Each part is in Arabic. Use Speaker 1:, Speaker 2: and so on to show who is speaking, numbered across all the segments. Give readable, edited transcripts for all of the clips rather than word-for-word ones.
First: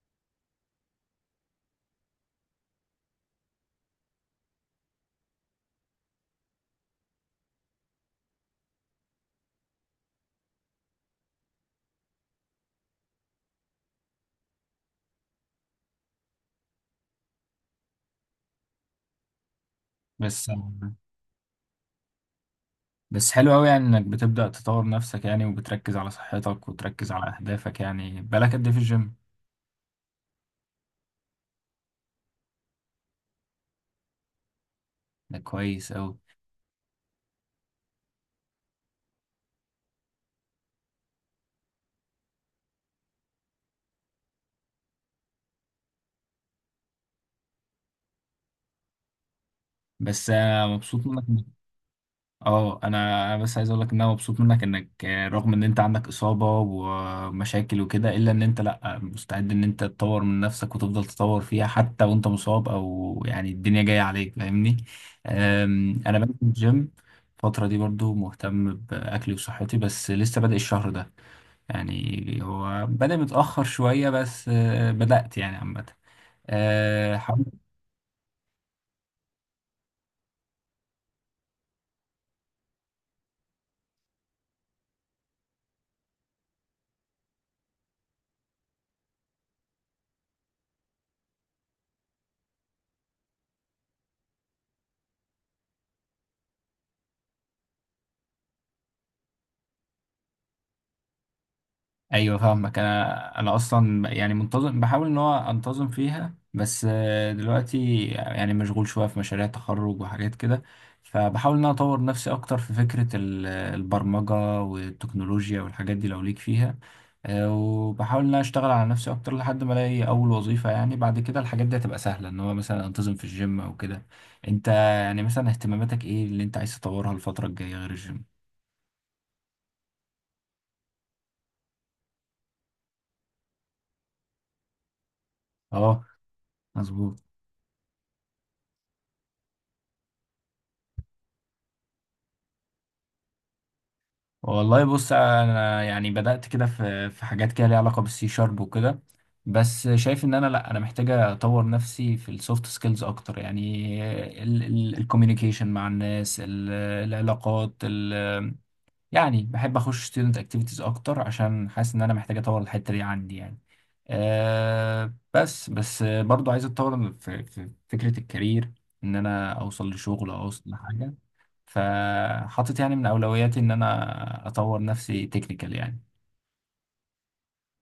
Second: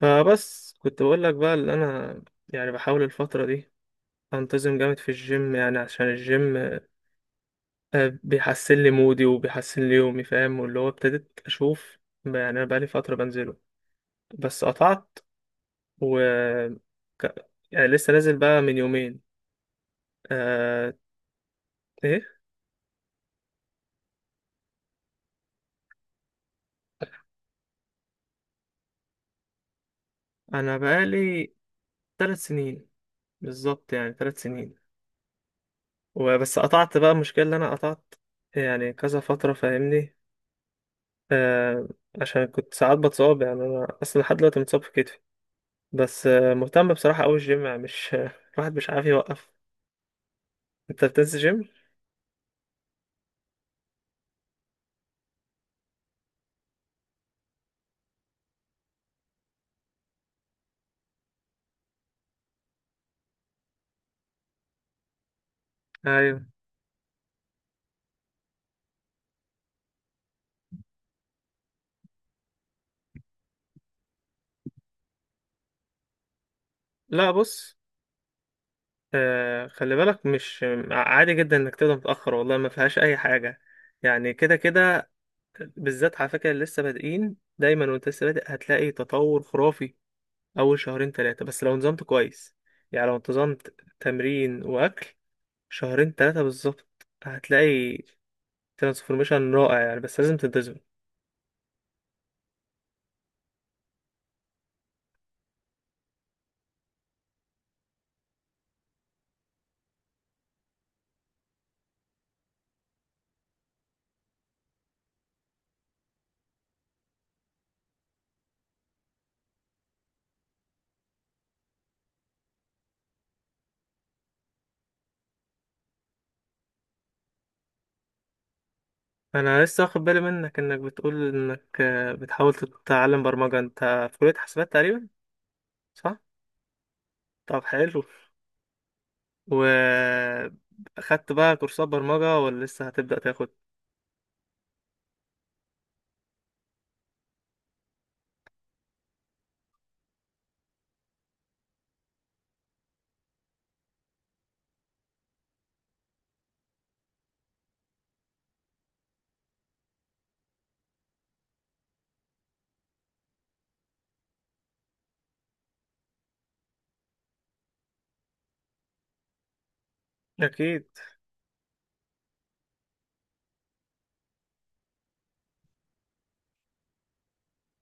Speaker 1: فبس كنت بقول لك بقى اللي انا يعني بحاول الفترة دي انتظم جامد في الجيم، يعني عشان الجيم بيحسن لي مودي وبيحسن لي يومي فاهم، واللي هو ابتديت اشوف يعني انا بقالي فترة بنزله بس قطعت و ك- يعني لسه نازل بقى من يومين.
Speaker 2: بس
Speaker 1: أه. ايه،
Speaker 2: بس حلو قوي، يعني انك بتبدأ تطور نفسك، يعني وبتركز على صحتك وتركز على اهدافك. يعني بالك قد ايه في الجيم؟
Speaker 1: انا بقالي 3 سنين بالظبط، يعني 3 سنين
Speaker 2: ده كويس قوي.
Speaker 1: وبس قطعت بقى. المشكلة اللي انا قطعت يعني كذا فترة فاهمني آه عشان كنت ساعات بتصاب، يعني انا اصلا لحد دلوقتي متصاب في كتفي، بس مهتم بصراحه قوي الجيم يعني، مش الواحد مش عارف يوقف.
Speaker 2: بس انا
Speaker 1: انت
Speaker 2: مبسوط منك
Speaker 1: بتنزل جيم؟
Speaker 2: اه انا بس عايز اقول لك ان انا مبسوط منك انك رغم ان انت عندك اصابة ومشاكل وكده، الا ان انت لا مستعد ان انت تطور من نفسك وتفضل تطور فيها حتى وانت مصاب او يعني الدنيا جاية عليك، فاهمني؟ انا بنزل
Speaker 1: ايوه.
Speaker 2: الجيم الفترة دي، برضو مهتم بأكلي وصحتي بس لسه بادئ الشهر ده. يعني هو بدأ متأخر شوية بس بدأت يعني، عامة
Speaker 1: لا
Speaker 2: حاولت.
Speaker 1: بص، خلي بالك، مش عادي جدا انك تبدا متاخر، والله ما فيهاش اي حاجه يعني كده كده. بالذات على فكره اللي لسه بادئين دايما، وانت لسه بادئ هتلاقي تطور خرافي اول شهرين ثلاثه، بس لو نظمت كويس، يعني لو انتظمت تمرين واكل شهرين ثلاثه بالظبط هتلاقي ترانسفورميشن رائع يعني، بس لازم تنتظم.
Speaker 2: ايوه فاهمك، انا اصلا يعني منتظم، بحاول ان هو انتظم فيها بس دلوقتي يعني مشغول شويه في مشاريع تخرج وحاجات كده. فبحاول ان انا اطور نفسي اكتر في فكره البرمجه والتكنولوجيا والحاجات دي لو ليك فيها. وبحاول ان انا اشتغل على نفسي اكتر لحد ما الاقي اول وظيفه، يعني بعد كده الحاجات دي هتبقى سهله ان هو مثلا انتظم في الجيم او كده. انت يعني مثلا اهتماماتك ايه اللي انت عايز تطورها الفتره الجايه غير الجيم؟
Speaker 1: انا لسه واخد بالي منك انك بتقول انك بتحاول تتعلم برمجة، انت في كلية حاسبات تقريبا؟
Speaker 2: اه،
Speaker 1: صح.
Speaker 2: مظبوط.
Speaker 1: طب حلو، و اخدت بقى كورسات برمجة ولا لسه هتبدأ تاخد؟
Speaker 2: والله بص، انا يعني بدأت كده في حاجات كده ليها علاقة بالسي شارب وكده. بس شايف ان انا، لا، انا محتاج اطور نفسي في السوفت سكيلز اكتر يعني. الكوميونيكيشن مع الناس العلاقات. يعني بحب اخش ستودنت اكتيفيتيز اكتر عشان حاسس ان انا محتاج اطور الحته دي عندي يعني. بس برضو عايز اتطور في فكره الكارير، ان انا اوصل لشغل او اوصل
Speaker 1: اكيد.
Speaker 2: لحاجه. فحاطط يعني من اولوياتي ان انا اطور نفسي تكنيكال يعني.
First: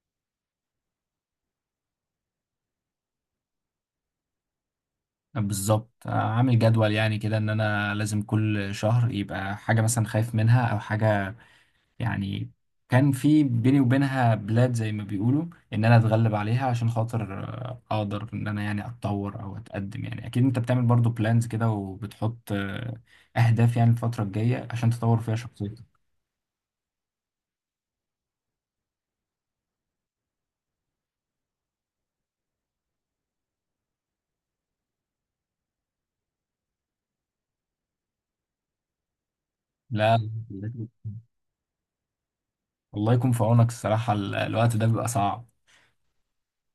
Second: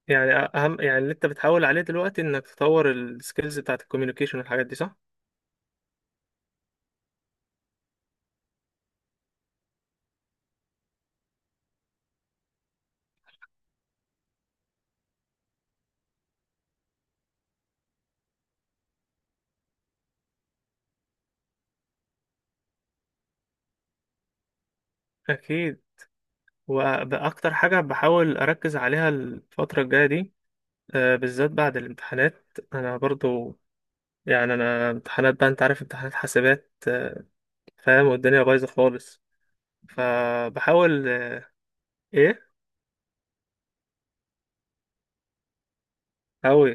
Speaker 1: يعني اهم، يعني اللي انت بتحاول عليه دلوقتي انك تطور السكيلز بتاعت الكوميونيكيشن والحاجات دي، صح.
Speaker 2: بالظبط، عامل جدول يعني كده ان انا لازم كل شهر يبقى حاجه مثلا خايف منها، او حاجه يعني كان في بيني وبينها بلاد زي ما بيقولوا، ان انا اتغلب عليها عشان خاطر اقدر ان انا يعني اتطور او اتقدم. يعني اكيد انت بتعمل برضو بلانز كده، وبتحط اهداف يعني الفترة الجاية عشان تطور فيها
Speaker 1: اكيد،
Speaker 2: شخصيتك.
Speaker 1: واكتر حاجة بحاول اركز عليها الفترة الجاية دي بالذات بعد الامتحانات. انا برضو يعني انا امتحانات بقى، انت عارف امتحانات حاسبات فاهم، والدنيا بايظه خالص.
Speaker 2: لا،
Speaker 1: فبحاول ايه.
Speaker 2: الله يكون في عونك الصراحة، الوقت ده بيبقى صعب.
Speaker 1: اوي.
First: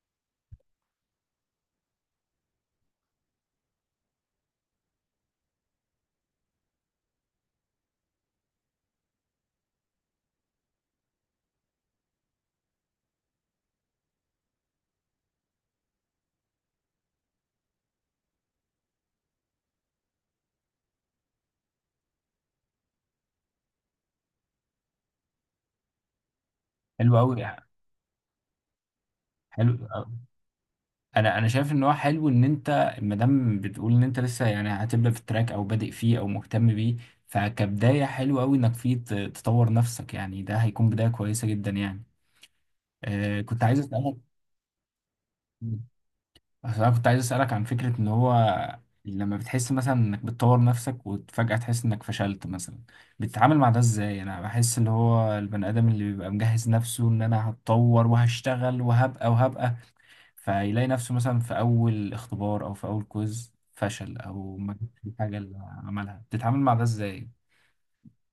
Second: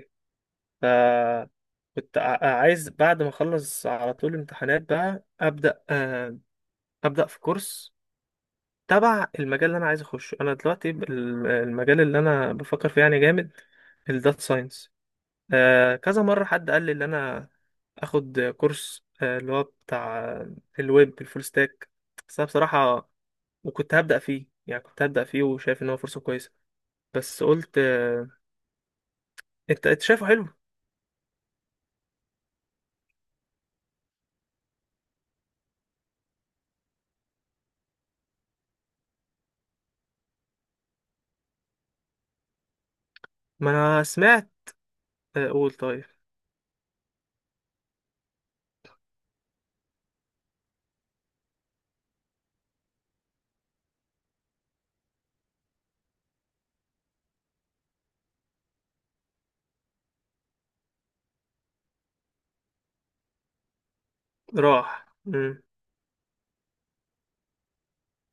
Speaker 1: ف عايز بعد ما اخلص على طول امتحانات بقى ابدا ابدا في كورس تبع المجال اللي انا عايز اخشه. انا دلوقتي المجال اللي انا بفكر فيه يعني جامد، الداتا ساينس. كذا مره حد قال لي ان انا اخد كورس اللي هو بتاع الويب، الفول ستاك. بس أنا بصراحه وكنت هبدأ فيه، يعني كنت هبدأ فيه وشايف ان هو فرصة كويسة
Speaker 2: حلو قوي.
Speaker 1: بس قلت
Speaker 2: حلو.
Speaker 1: انت شايفه حلو؟
Speaker 2: انا شايف ان هو حلو ان انت ما دام بتقول ان انت لسه يعني هتبدا في التراك او بادئ فيه او مهتم بيه. فكبدايه حلو قوي انك فيه تطور نفسك يعني، ده هيكون بدايه كويسه جدا يعني. كنت
Speaker 1: ما
Speaker 2: عايز
Speaker 1: انا
Speaker 2: اسالك.
Speaker 1: سمعت. قول. طيب.
Speaker 2: أصل انا كنت عايز اسالك عن فكره ان هو لما بتحس مثلا انك بتطور نفسك وفجاه تحس انك فشلت مثلا، بتتعامل مع ده ازاي؟ انا بحس اللي هو البني ادم اللي بيبقى مجهز نفسه ان انا هتطور وهشتغل وهبقى وهبقى، فيلاقي نفسه مثلا في أول اختبار أو في أول كويز فشل، أو ما جابش
Speaker 1: راح.
Speaker 2: الحاجة اللي عملها، بتتعامل مع ده إزاي؟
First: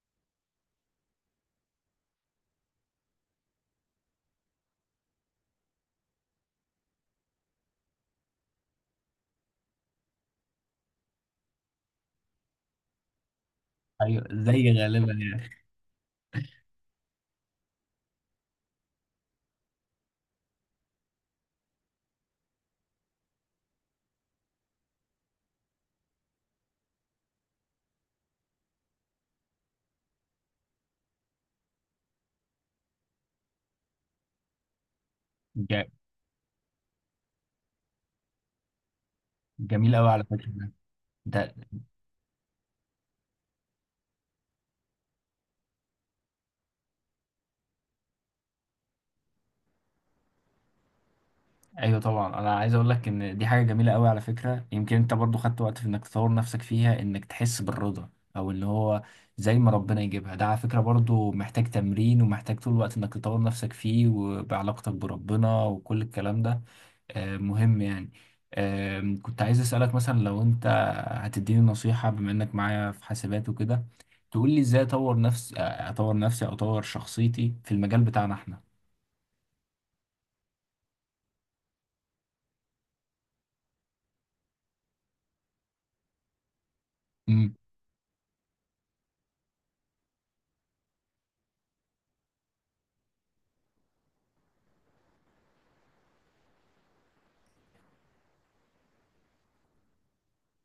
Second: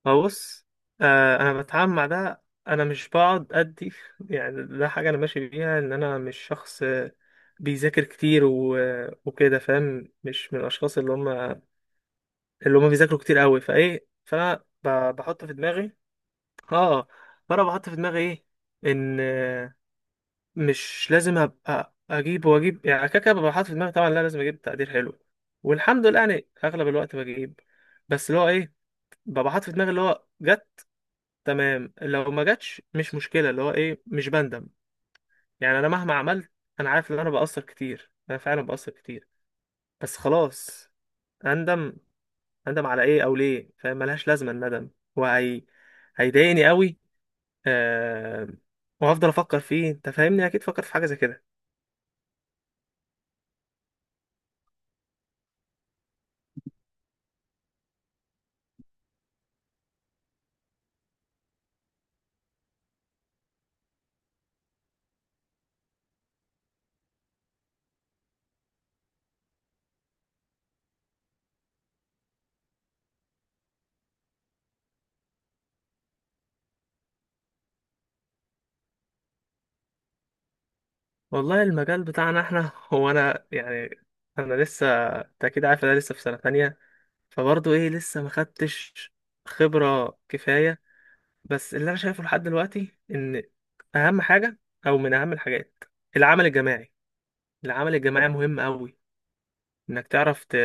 Speaker 1: بص، انا بتعامل مع ده، انا مش بقعد ادي، يعني ده حاجة انا ماشي بيها، ان انا مش شخص بيذاكر كتير وكده فاهم، مش من الاشخاص اللي هم اللي هم بيذاكروا كتير قوي فايه
Speaker 2: أيوه، زي غالبا
Speaker 1: بحط في
Speaker 2: يعني.
Speaker 1: دماغي. اه. فانا بحط في دماغي ايه؟ ان مش لازم ابقى اجيب واجيب، يعني كده كده ببقى حاطط في دماغي طبعا لا، لازم اجيب تقدير حلو، والحمد لله يعني اغلب الوقت بجيب، بس اللي هو ايه، ببقى حاطط في دماغي اللي هو جت تمام، لو ما جاتش مش مشكله، اللي هو ايه مش بندم يعني.
Speaker 2: ج-
Speaker 1: انا مهما عملت انا عارف ان انا بقصر كتير، انا فعلا بقصر كتير
Speaker 2: جميل أوي
Speaker 1: بس
Speaker 2: على فكرة ده.
Speaker 1: خلاص.
Speaker 2: ده-
Speaker 1: اندم؟ اندم على ايه او ليه؟ فاهم ملهاش لازمه الندم، وهي هيضايقني قوي آه... وهفضل افكر فيه، انت فاهمني، اكيد فكرت في حاجه زي كده.
Speaker 2: أيوه طبعا، أنا عايز أقول لك إن دي حاجة جميلة أوي على فكرة. يمكن أنت برضو خدت وقت في إنك تطور نفسك فيها، إنك تحس بالرضا، أو اللي هو زي ما ربنا يجيبها. ده على فكرة برضو محتاج تمرين، ومحتاج طول الوقت إنك تطور نفسك فيه، وبعلاقتك بربنا وكل الكلام ده. مهم يعني. كنت عايز أسألك مثلا لو أنت هتديني نصيحة، بما إنك معايا في حاسبات وكده، تقول لي إزاي أطور نفسي، أطور نفسي أو أطور شخصيتي في المجال بتاعنا إحنا.
Speaker 1: والله المجال بتاعنا احنا، هو انا يعني انا لسه، انت اكيد عارف انا لسه في سنة تانية،
Speaker 2: مم.
Speaker 1: فبرضه ايه لسه ما خدتش خبرة كفاية. بس اللي انا شايفه لحد دلوقتي ان اهم حاجة، او من اهم الحاجات، العمل الجماعي. العمل الجماعي مهم قوي، انك تعرف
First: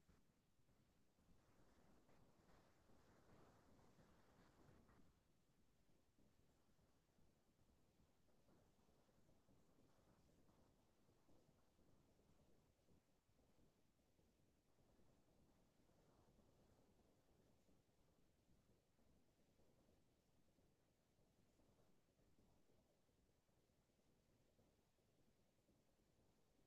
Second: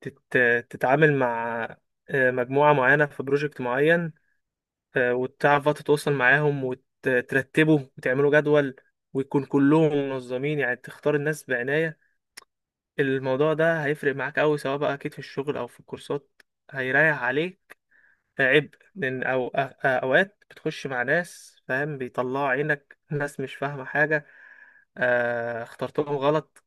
Speaker 1: تت... تتعامل مع مجموعة معينة في بروجكت معين، وتعرف بقى تتواصل معاهم وترتبه وتعملوا جدول، ويكون كلهم منظمين، يعني تختار الناس بعناية. الموضوع ده هيفرق معاك أوي، سواء بقى أكيد في الشغل أو في الكورسات، هيريح عليك عبء، أوقات بتخش مع ناس فاهم بيطلعوا عينك، ناس مش فاهمة حاجة اخترتهم غلط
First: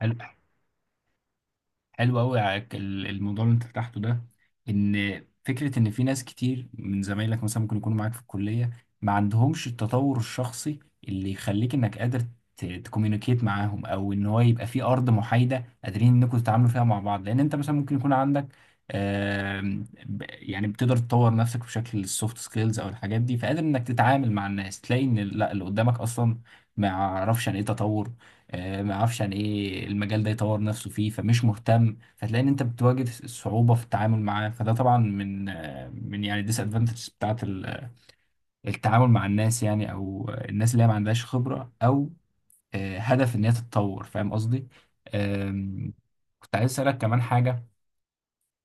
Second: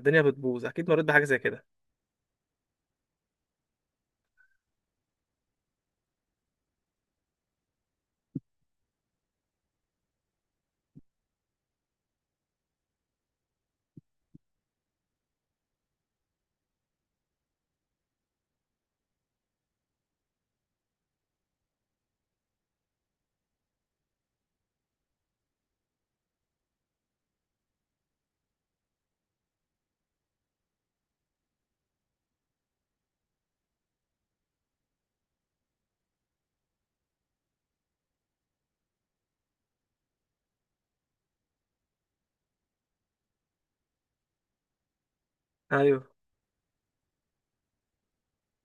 Speaker 2: حلو.
Speaker 1: بتبوظ، أكيد مريت بحاجة زي كده.
Speaker 2: حلو قوي. الموضوع اللي انت فتحته ده، ان فكره ان في ناس كتير من زمايلك مثلا ممكن يكونوا معاك في الكليه، ما عندهمش التطور الشخصي اللي يخليك انك قادر تكوميونيكيت معاهم، او ان هو يبقى في ارض محايده قادرين انكم تتعاملوا فيها مع بعض. لان انت مثلا ممكن يكون عندك يعني بتقدر تطور نفسك بشكل السوفت سكيلز او الحاجات دي، فقادر انك تتعامل مع الناس، تلاقي ان لا اللي قدامك اصلا ما يعرفش عن ايه تطور. ما يعرفش عن ايه المجال ده يطور نفسه فيه، فمش مهتم، فتلاقي ان انت بتواجه صعوبة في التعامل معاه. فده طبعا من من يعني الديس ادفانتجز بتاعت التعامل مع الناس يعني، او الناس اللي هي ما عندهاش خبرة او هدف ان هي تتطور، فاهم قصدي؟ آم،
Speaker 1: أيوه.
Speaker 2: كنت عايز اسالك كمان حاجة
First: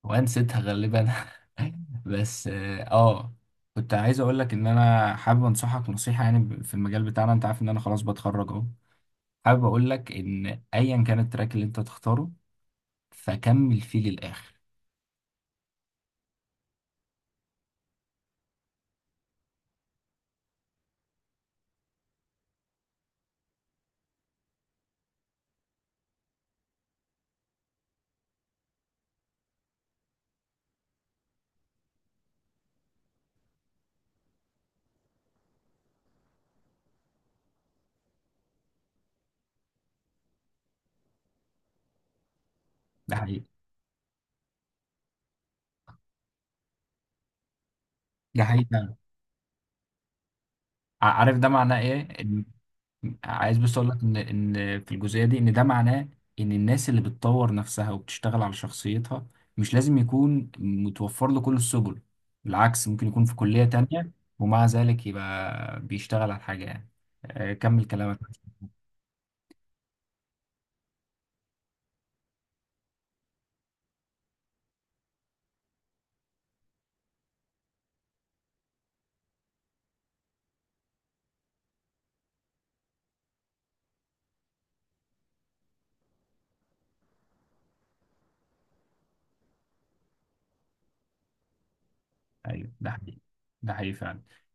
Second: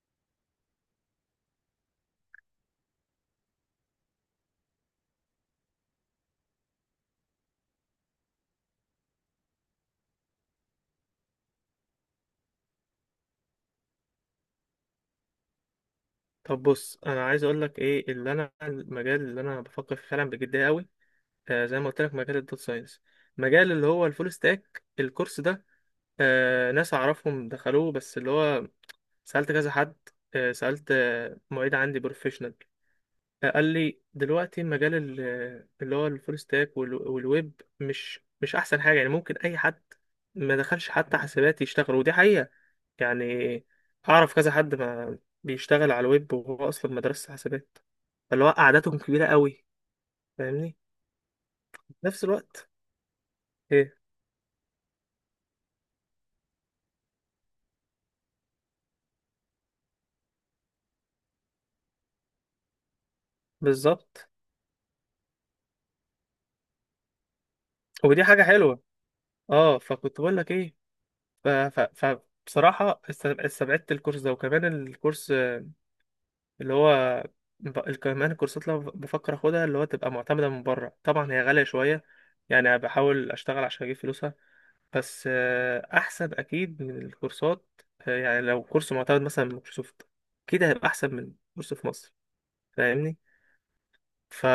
Speaker 2: وانا نسيتها غالبا، بس آه، كنت عايز اقول لك ان انا حابب انصحك نصيحة يعني في المجال بتاعنا. انت عارف ان انا خلاص بتخرج اهو. حابب اقول لك ان ايا كان التراك اللي انت تختاره، فكمل فيه للاخر.
Speaker 1: طب بص، أنا عايز أقول لك إيه اللي أنا، المجال اللي أنا بفكر فيه فعلا بجدية أوي زي ما قلت لك، مجال الداتا ساينس، مجال اللي هو الفول ستاك الكورس ده. ناس أعرفهم دخلوه، بس اللي هو سألت كذا حد، سألت معيد عندي بروفيشنال، قال لي دلوقتي مجال اللي هو الفول ستاك والويب مش احسن حاجة، يعني ممكن اي حد ما دخلش حتى حسابات يشتغل، ودي حقيقة
Speaker 2: ده
Speaker 1: يعني.
Speaker 2: حقيقي.
Speaker 1: اعرف كذا حد ما بيشتغل على الويب وهو اصلا مدرسة حسابات،
Speaker 2: ده
Speaker 1: فاللي هو
Speaker 2: حقيقي فعلا.
Speaker 1: قعدتهم كبيرة قوي فاهمني.
Speaker 2: عارف ده معناه
Speaker 1: في
Speaker 2: ايه،
Speaker 1: نفس
Speaker 2: ان
Speaker 1: الوقت
Speaker 2: عايز بس اقول
Speaker 1: ايه
Speaker 2: لك ان في الجزئيه دي، ان ده معناه ان الناس اللي بتطور نفسها وبتشتغل على شخصيتها، مش لازم يكون متوفر له كل السبل. بالعكس، ممكن يكون في كليه تانية
Speaker 1: بالظبط،
Speaker 2: ومع ذلك يبقى بيشتغل على حاجه يعني. كمل كلامك.
Speaker 1: ودي حاجة حلوة. اه، فكنت بقول لك ايه؟ ف... ف... ف... بصراحة استبعدت الكورس ده، وكمان الكورس اللي هو كمان الكورسات اللي أنا بفكر اخدها اللي هو تبقى معتمدة من بره، طبعا هي غالية شوية، يعني أنا بحاول اشتغل عشان اجيب فلوسها، بس احسن اكيد من الكورسات، يعني لو كورس معتمد مثلا من مايكروسوفت اكيد هيبقى احسن من كورس في مصر،
Speaker 2: ايوه، ده
Speaker 1: فاهمني.
Speaker 2: حقيقي. ده حقيقي فعلا.
Speaker 1: ف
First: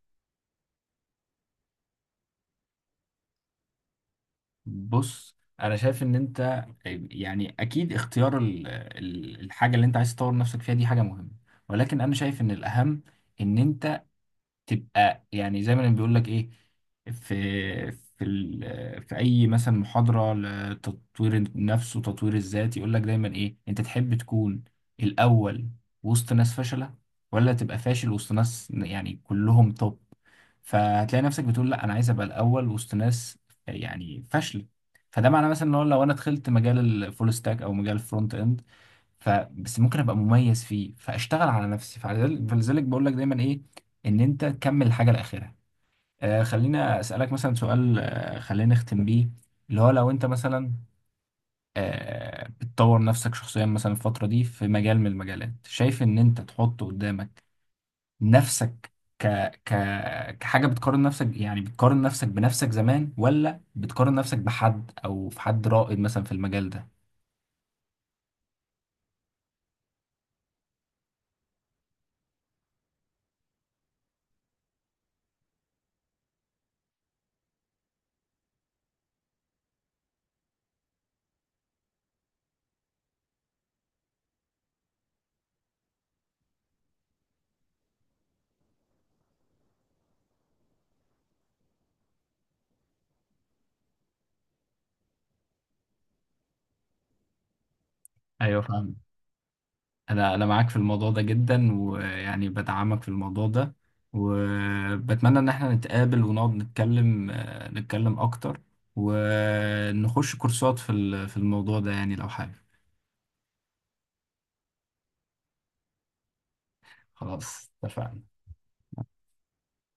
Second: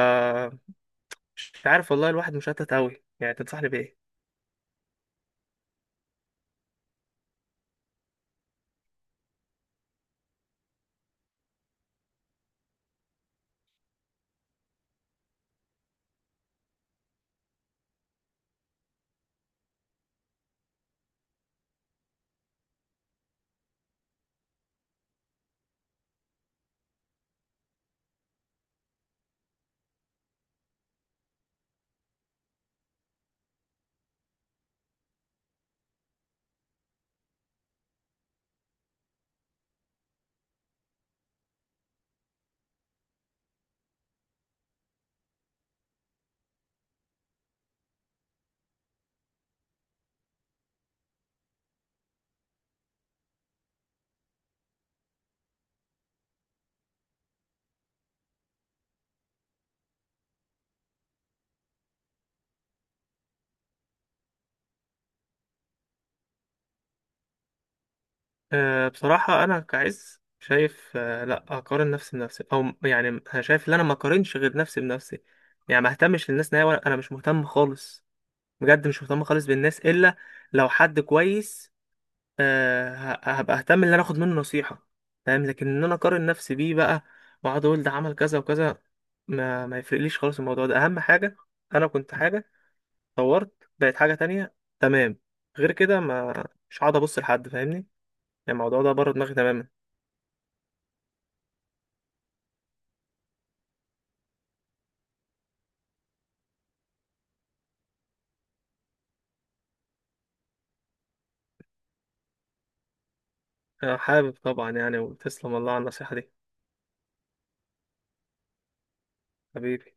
Speaker 1: مش عارف والله، الواحد مشتت اوي، يعني تنصحني بايه؟
Speaker 2: بص انا شايف ان انت يعني اكيد اختيار الحاجه اللي انت عايز تطور نفسك فيها دي حاجه مهمه. ولكن انا شايف ان الاهم ان انت تبقى يعني زي ما بيقول لك ايه، في في اي مثلا محاضره لتطوير النفس وتطوير الذات يقول لك دايما ايه، انت تحب تكون الاول وسط ناس فاشله، ولا تبقى فاشل وسط ناس يعني كلهم توب؟ فهتلاقي نفسك بتقول لا، انا عايز ابقى الاول وسط ناس يعني فاشله. فده معناه مثلا ان هو لو انا دخلت مجال الفول ستاك او مجال الفرونت اند، فبس ممكن ابقى مميز فيه، فاشتغل على نفسي، فلذلك بقول لك دايما ايه، ان انت تكمل الحاجه لاخرها. خلينا اسالك مثلا سؤال، خلينا نختم بيه، اللي هو لو انت مثلا بتطور نفسك شخصيا مثلا الفتره دي في مجال من المجالات، شايف ان انت تحط قدامك نفسك ك... ك... كحاجة بتقارن نفسك، يعني بتقارن نفسك بنفسك زمان ولا بتقارن نفسك بحد أو في حد رائد مثلا في المجال ده؟
Speaker 1: أه بصراحة انا كعز شايف، أه لا، اقارن نفسي بنفسي او يعني أنا شايف ان انا ما اقارنش غير نفسي بنفسي، يعني ما اهتمش للناس نهائي، وانا مش مهتم خالص، بجد مش مهتم خالص بالناس، الا لو حد كويس هبقى اهتم ان انا اخد منه نصيحة فاهم، لكن ان انا اقارن نفسي بيه بقى، واقعد اقول ده عمل كذا وكذا، ما يفرقليش خالص الموضوع ده. اهم حاجة، انا كنت حاجة طورت بقت حاجة تانية تمام، غير كده ما، مش هقعد ابص لحد فاهمني، يعني
Speaker 2: أيوة،
Speaker 1: الموضوع ده
Speaker 2: فاهم.
Speaker 1: بره دماغي تماما.
Speaker 2: أنا معاك في الموضوع ده جدا ويعني بدعمك في الموضوع ده. وبتمنى إن احنا نتقابل ونقعد نتكلم أكتر ونخش كورسات في الموضوع ده يعني لو حابب.
Speaker 1: انا حابب طبعا يعني، وتسلم والله على النصيحة دي،
Speaker 2: خلاص، اتفقنا.
Speaker 1: حبيبي.